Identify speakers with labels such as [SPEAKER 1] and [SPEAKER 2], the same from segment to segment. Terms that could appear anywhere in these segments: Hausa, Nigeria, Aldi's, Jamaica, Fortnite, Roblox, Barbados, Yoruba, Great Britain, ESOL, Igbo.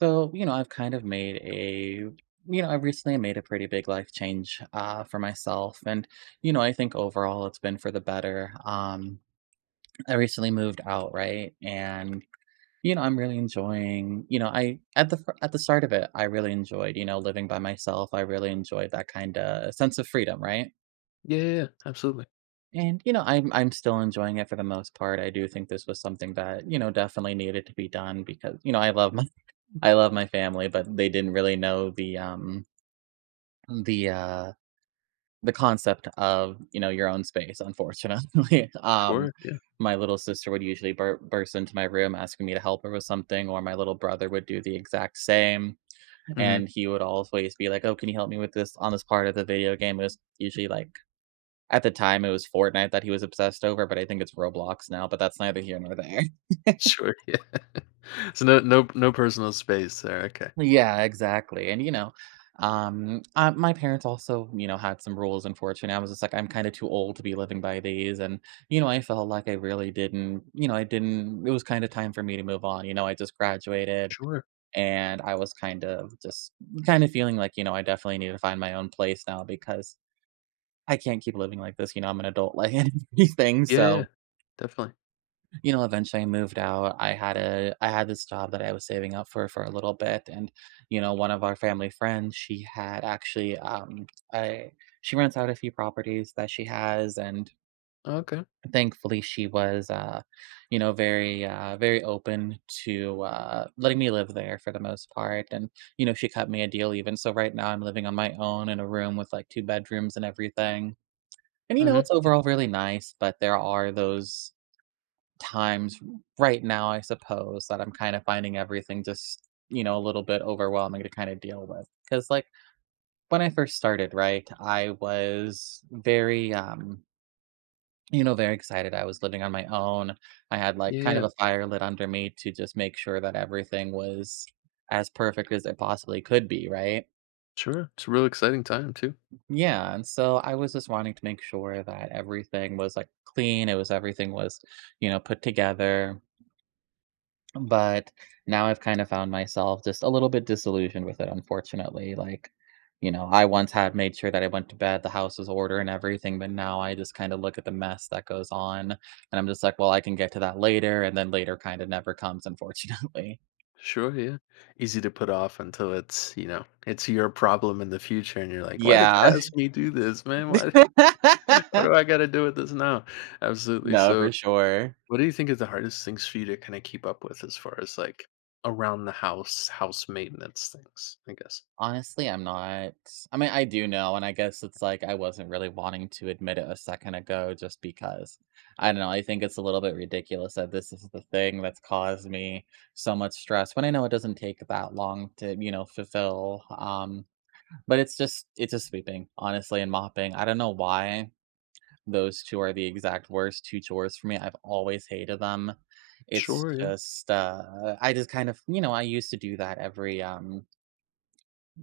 [SPEAKER 1] So, you know, I've kind of made a, you know, I've recently made a pretty big life change for myself. I think overall it's been for the better. I recently moved out, right? I'm really enjoying, I, at the start of it, I really enjoyed, living by myself. I really enjoyed that kind of sense of freedom, right?
[SPEAKER 2] Yeah, yeah, yeah, absolutely.
[SPEAKER 1] I'm still enjoying it for the most part. I do think this was something that, definitely needed to be done because, I love my, I love my family, but they didn't really know The, uh the concept of, your own space, unfortunately.
[SPEAKER 2] Sure, yeah.
[SPEAKER 1] My little sister would usually burst into my room asking me to help her with something, or my little brother would do the exact same, and
[SPEAKER 2] Mhm.
[SPEAKER 1] he would always be like, "Oh, can you help me with this on this part of the video game?" It was usually like at the time, it was Fortnite that he was obsessed over, but I think it's Roblox now, but that's neither here nor there.
[SPEAKER 2] Sure, yeah. So no personal space there, okay.
[SPEAKER 1] Yeah, exactly, and, my parents also, had some rules. Unfortunately, I was just like, "I'm kinda too old to be living by these," and, I felt like I really didn't I didn't it was kinda time for me to move on. I just graduated,
[SPEAKER 2] Sure.
[SPEAKER 1] and I was kind of just kinda feeling like, I definitely need to find my own place now because I can't keep living like this. I'm an adult, like, and everything,
[SPEAKER 2] Yeah, yeah.
[SPEAKER 1] so
[SPEAKER 2] Definitely.
[SPEAKER 1] eventually I moved out. I had this job that I was saving up for a little bit, and, one of our family friends, she had actually I she rents out a few properties that she has, and
[SPEAKER 2] Okay.
[SPEAKER 1] thankfully she was, very open to letting me live there for the most part, and, she cut me a deal even. So right now I'm living on my own in a room with like two bedrooms and everything. And,
[SPEAKER 2] Mhm.
[SPEAKER 1] it's
[SPEAKER 2] Yeah.
[SPEAKER 1] overall really nice, but there are those times right now, I suppose, that I'm kind of finding everything just, a little bit overwhelming to kind of deal with. Because, like, when I first started, right, I was very, very excited. I was living on my own. I had like
[SPEAKER 2] Yeah,
[SPEAKER 1] kind
[SPEAKER 2] yeah.
[SPEAKER 1] of a fire lit under me to just make sure that everything was as perfect as it possibly could be, right?
[SPEAKER 2] Sure. It's a real exciting time too.
[SPEAKER 1] Yeah. And so I was just wanting to make sure that everything was like clean. It was everything was, put together. But now I've kind of found myself just a little bit disillusioned with it, unfortunately. Like, I once had made sure that I went to bed, the house was order and everything, but now I just kind of look at the mess that goes on, and I'm just like, well, I can get to that later. And then later kind of never comes, unfortunately.
[SPEAKER 2] Sure, yeah. Easy to put off until it's your problem in the future and you're like, "Why did
[SPEAKER 1] Yeah.
[SPEAKER 2] past me do this, man? Why why do I gotta deal with this now?" Absolutely.
[SPEAKER 1] No,
[SPEAKER 2] So,
[SPEAKER 1] for sure.
[SPEAKER 2] what do you think is the hardest things for you to kinda keep up with as far as, like, around the house, house maintenance things, I guess?
[SPEAKER 1] Honestly, I'm not. I mean, I do know, and I guess it's like I wasn't really wanting to admit it a second ago just because I don't know. I think it's a little bit ridiculous that this is the thing that's caused me so much stress when I know it doesn't take that long to, fulfill. But it's just sweeping, honestly, and mopping. I don't know why those two are the exact worst two chores for me. I've always hated them. It's
[SPEAKER 2] Sure, yeah.
[SPEAKER 1] just I just kind of, you know, I used to do that every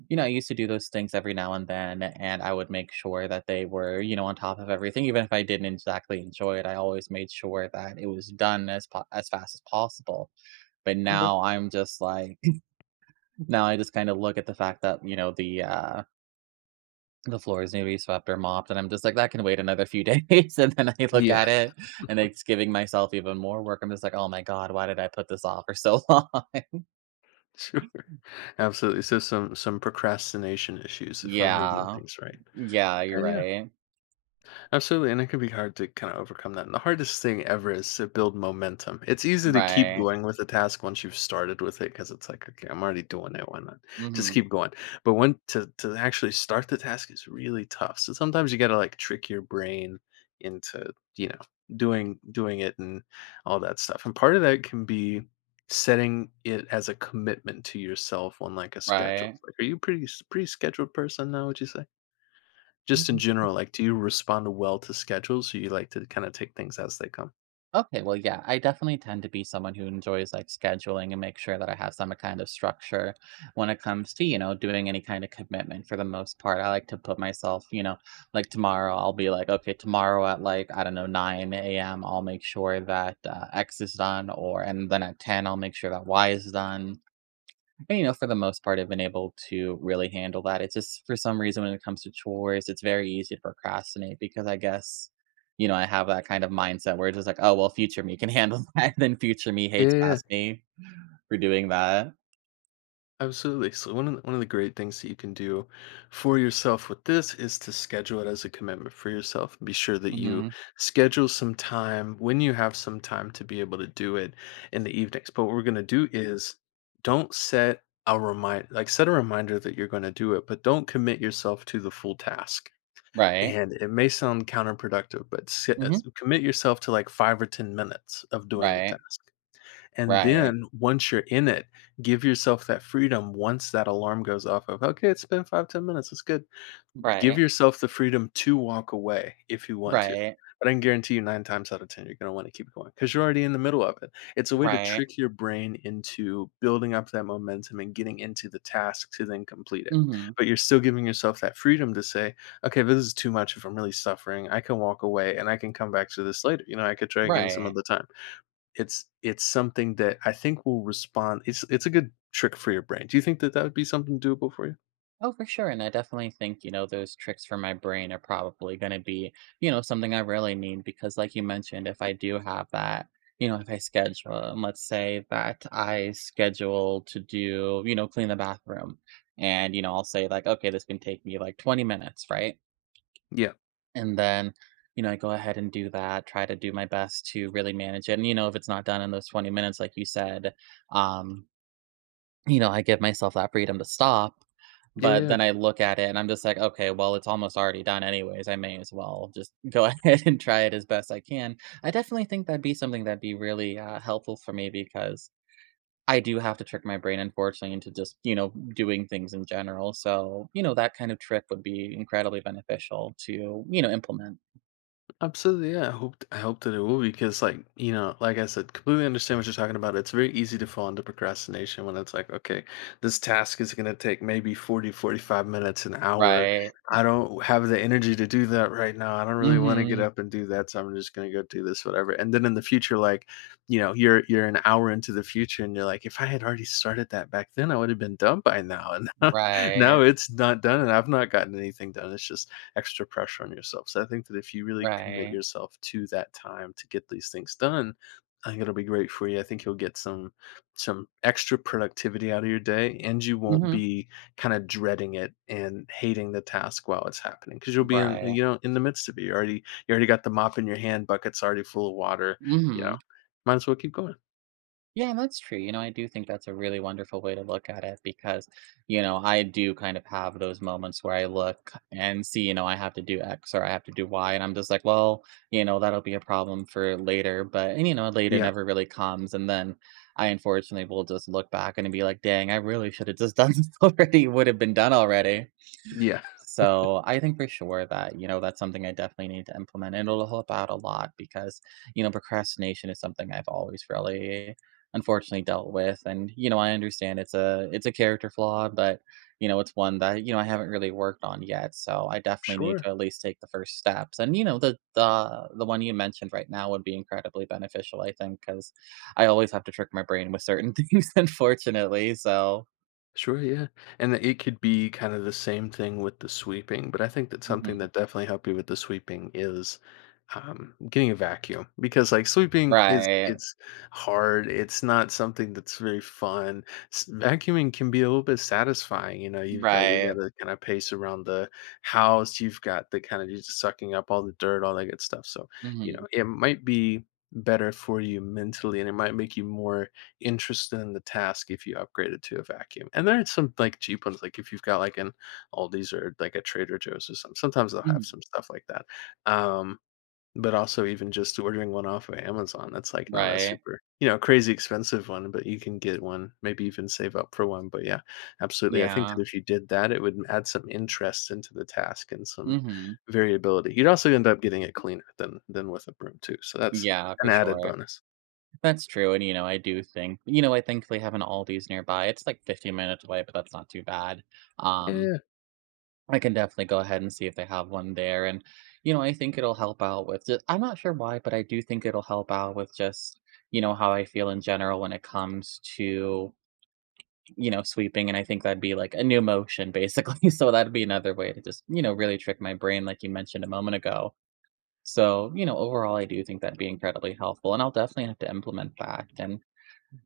[SPEAKER 1] you know, I used to do those things every now and then, and I would make sure that they were, on top of everything. Even if I didn't exactly enjoy it, I always made sure that it was done as fast as possible. But
[SPEAKER 2] Okay.
[SPEAKER 1] now I'm just like, now I just kind of look at the fact that, the floor is newly swept or mopped, and I'm just like, that can wait another few days. And then I look
[SPEAKER 2] Yeah,
[SPEAKER 1] at it, and it's giving myself even more work. I'm just like, oh my god, why did I put this off for so long?
[SPEAKER 2] sure. Absolutely. So some procrastination issues if I'm reading
[SPEAKER 1] Yeah,
[SPEAKER 2] things right.
[SPEAKER 1] yeah, you're
[SPEAKER 2] Okay, yeah.
[SPEAKER 1] right,
[SPEAKER 2] Absolutely, and it can be hard to kind of overcome that. And the hardest thing ever is to build momentum. It's easy to keep
[SPEAKER 1] right.
[SPEAKER 2] going with a task once you've started with it because it's like, okay, I'm already doing it. Why not? Just
[SPEAKER 1] Hmm.
[SPEAKER 2] keep going. But when to actually start the task is really tough. So sometimes you got to like trick your brain into doing it and all that stuff. And part of that can be setting it as a commitment to yourself on like a schedule.
[SPEAKER 1] Right.
[SPEAKER 2] Like, are you a pretty scheduled person now? Would you say? Just in general, like, do you respond well to schedules, or you like to kinda take things as they come?
[SPEAKER 1] Okay, well, yeah, I definitely tend to be someone who enjoys like scheduling and make sure that I have some kind of structure when it comes to, doing any kind of commitment for the most part. I like to put myself, like tomorrow, I'll be like, okay, tomorrow at like, I don't know, 9 a.m., I'll make sure that X is done, or, and then at 10, I'll make sure that Y is done. And, for the most part, I've been able to really handle that. It's just for some reason when it comes to chores, it's very easy to procrastinate because I guess, I have that kind of mindset where it's just like, oh, well, future me can handle that. Then future me
[SPEAKER 2] Yeah,
[SPEAKER 1] hates
[SPEAKER 2] yeah, yeah,
[SPEAKER 1] past me for doing that.
[SPEAKER 2] absolutely. So one of the great things that you can do for yourself with this is to schedule it as a commitment for yourself. Be sure that you
[SPEAKER 1] Hmm.
[SPEAKER 2] schedule some time when you have some time to be able to do it in the evenings. But what we're gonna do is don't set a reminder that you're gonna do it, but don't commit yourself to the full task.
[SPEAKER 1] Right.
[SPEAKER 2] And it may sound counterproductive, but si as
[SPEAKER 1] Hmm.
[SPEAKER 2] commit yourself to, like, 5 or 10 minutes of doing the
[SPEAKER 1] Right.
[SPEAKER 2] task. And
[SPEAKER 1] Right.
[SPEAKER 2] then once you're in it, give yourself that freedom once that alarm goes off of, "Okay, it's been 5-10 minutes, it's good." Give
[SPEAKER 1] Right.
[SPEAKER 2] yourself the freedom to walk away if you want to.
[SPEAKER 1] Right.
[SPEAKER 2] But I can guarantee you 9 times out of 10 you're gonna wanna keep going, 'cause going because you are already in the middle of it. It's a way to
[SPEAKER 1] Right.
[SPEAKER 2] trick your brain into building up that momentum and getting into the task to then complete it.
[SPEAKER 1] Hmm.
[SPEAKER 2] But you're still giving yourself that freedom to say, "Okay, this is too much if I'm really suffering. I can walk away and I can come back to this later." You know, I could try again some
[SPEAKER 1] Right.
[SPEAKER 2] other time. It's something that I think will respond it's a good trick for your brain. Do you think that that would be something doable for you?
[SPEAKER 1] Oh, for sure. And I definitely think, those tricks for my brain are probably going to be, something I really need because, like you mentioned, if I do have that, if I schedule, and let's say that I schedule to do, clean the bathroom and, I'll say like, okay, this can take me like 20 minutes, right?
[SPEAKER 2] Yeah.
[SPEAKER 1] And then, I go ahead and do that, try to do my best to really manage it. And, if it's not done in those 20 minutes, like you said, um, I give myself that freedom to stop,
[SPEAKER 2] Yeah, yeah,
[SPEAKER 1] but
[SPEAKER 2] yeah.
[SPEAKER 1] then I look at it and I'm just like, "Okay, well, it's almost already done anyways. I may as well just go ahead and try it as best I can." I definitely think that'd be something that'd be really, helpful for me because I do have to trick my brain, unfortunately, into just, doing things in general. So, that kind of trick would be incredibly beneficial to, implement.
[SPEAKER 2] Absolutely, yeah. I hope that it will because, like, you know, like I said, completely understand what you're talking about. It's very easy to fall into procrastination when it's like, okay, this task is going to take maybe 40, 45 minutes, an hour.
[SPEAKER 1] Right.
[SPEAKER 2] I don't have the energy to do that right now. I don't really want to get
[SPEAKER 1] Mhm.
[SPEAKER 2] up and do that, so I'm just going to go do this, whatever. And then in the future, like, you know, you're an hour into the future, and you're like, if I had already started that back then, I would have been done by now. And now, now
[SPEAKER 1] Right.
[SPEAKER 2] it's not done, and I've not gotten anything done. It's just extra pressure on yourself. So I think that if you really commit
[SPEAKER 1] Right.
[SPEAKER 2] yourself to that time to get these things done, I think it'll be great for you. I think you'll get some extra productivity out of your day and you won't
[SPEAKER 1] Mhm.
[SPEAKER 2] be kind of dreading it and hating the task while it's happening because you'll be in
[SPEAKER 1] Right.
[SPEAKER 2] you know in the midst of it. You already got the mop in your hand, bucket's already full of water, you know.
[SPEAKER 1] Mhm.
[SPEAKER 2] Might as well keep going.
[SPEAKER 1] Yeah, and that's true. You know, I do think that's a really wonderful way to look at it because, I do kind of have those moments where I look and see, I have to do X or I have to do Y. And I'm just like, well, that'll be a problem for later. But, and, later
[SPEAKER 2] Yeah.
[SPEAKER 1] never really comes. And then I unfortunately will just look back and be like, dang, I really should have just done this already, would have been done already.
[SPEAKER 2] Yeah.
[SPEAKER 1] So, I think for sure that, that's something I definitely need to implement, and it'll help out a lot because, procrastination is something I've always really unfortunately dealt with, and, I understand it's a character flaw, but, it's one that, I haven't really worked on yet, so I definitely need
[SPEAKER 2] Sure.
[SPEAKER 1] to at least take the first steps, and, the one you mentioned right now would be incredibly beneficial, I think because I always have to trick my brain with certain things, unfortunately, so
[SPEAKER 2] Sure, yeah, and it could be kind of the same thing with the sweeping, but I think that something
[SPEAKER 1] Mhm.
[SPEAKER 2] that definitely helped you with the sweeping is, getting a vacuum because, like, sweeping is
[SPEAKER 1] Right.
[SPEAKER 2] it's hard, it's not something that's very fun. S Vacuuming can be a little bit satisfying, you know, you've got you
[SPEAKER 1] Right.
[SPEAKER 2] gotta kinda pace around the house, you've got the kinda just sucking up all the dirt, all that good stuff, so, you
[SPEAKER 1] Mhm.
[SPEAKER 2] know, it might be better for you mentally, and it might make you more interested in the task if you upgrade it to a vacuum. And there are some like cheap ones, like if you've got like an Aldi's or like a Trader Joe's or something. Sometimes they'll have
[SPEAKER 1] Mhm.
[SPEAKER 2] some stuff like that. Um, but also even just ordering one off of Amazon, that's like not a
[SPEAKER 1] Right.
[SPEAKER 2] super, you know, crazy expensive one, but you can get one, maybe even save up for one. But yeah, absolutely. I think
[SPEAKER 1] Yeah.
[SPEAKER 2] that if you did that, it would add some interest into the task and some
[SPEAKER 1] Mhm.
[SPEAKER 2] variability. You'd also end up getting it cleaner than with a broom too. So that's
[SPEAKER 1] Yeah,
[SPEAKER 2] an
[SPEAKER 1] for
[SPEAKER 2] added
[SPEAKER 1] sure.
[SPEAKER 2] bonus.
[SPEAKER 1] That's true, and, I do think, I thankfully have an Aldi's nearby. It's, like, 15 minutes away, but that's not too bad. Um,
[SPEAKER 2] Yeah.
[SPEAKER 1] I can definitely go ahead and see if they have one there, and, I think it'll help out with ju I'm not sure why, but I do think it'll help out with just, how I feel in general when it comes to, sweeping, and I think that'd be, like, a new motion, basically, so that'd be another way to just, really trick my brain like you mentioned a moment ago. So, overall, I do think that'd be incredibly helpful, and I'll definitely have to implement that. And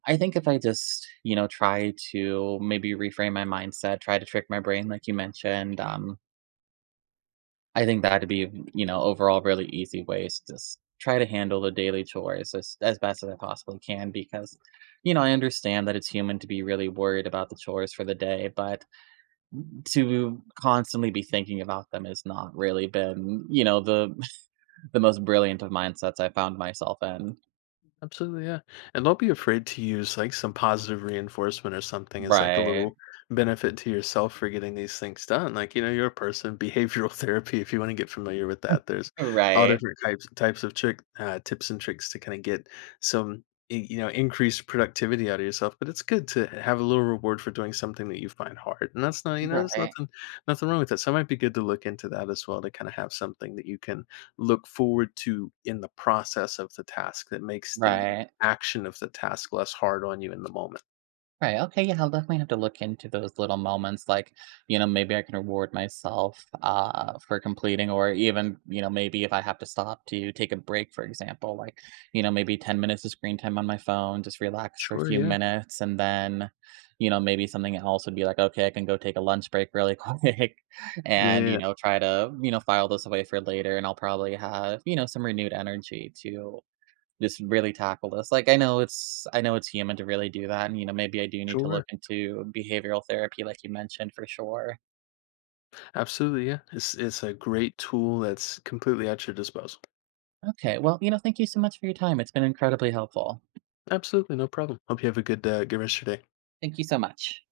[SPEAKER 1] I think if I just, try to maybe reframe my mindset, try to trick my brain, like you mentioned, I think that'd be, overall really easy ways to just try to handle the daily chores as best as I possibly can because, I understand that it's human to be really worried about the chores for the day, but to constantly be thinking about them has not really been, the the most brilliant of mindsets I found myself in.
[SPEAKER 2] Absolutely, yeah. And don't be afraid to use like some positive reinforcement or something as like a
[SPEAKER 1] Right,
[SPEAKER 2] little benefit to yourself for getting these things done. Like, you know, you're a person, behavioral therapy, if you want to get familiar with that, there's all
[SPEAKER 1] right,
[SPEAKER 2] different types types of trick tips and tricks to kind of get some increased productivity out of yourself, but it's good to have a little reward for doing something that you find hard, and that's not, you know, there's
[SPEAKER 1] right,
[SPEAKER 2] nothing wrong with that, so it might be good to look into that as well to kind of have something that you can look forward to in the process of the task that makes the
[SPEAKER 1] right,
[SPEAKER 2] action of the task less hard on you in the moment.
[SPEAKER 1] right, okay, yeah, I'll definitely have to look into those little moments, like, maybe I can reward myself, for completing or even, maybe if I have to stop to take a break, for example, like, maybe 10 minutes of screen time on my phone, just relax for a
[SPEAKER 2] Sure,
[SPEAKER 1] few
[SPEAKER 2] yeah.
[SPEAKER 1] minutes, and then, maybe something else would be like, "Okay, I can go take a lunch break really quick," and,
[SPEAKER 2] Yeah,
[SPEAKER 1] try to, file this away for later, and I'll probably have, some renewed energy to just really tackle this. Like, I know it's human to really do that, and, maybe I do need to look
[SPEAKER 2] sure.
[SPEAKER 1] into behavioral therapy like you mentioned, for sure.
[SPEAKER 2] Absolutely, yeah. It's a great tool that's completely at your disposal.
[SPEAKER 1] Okay, well, thank you so much for your time, it's been incredibly helpful.
[SPEAKER 2] Absolutely, no problem. Hope you have a good rest of your day.
[SPEAKER 1] Thank you so much.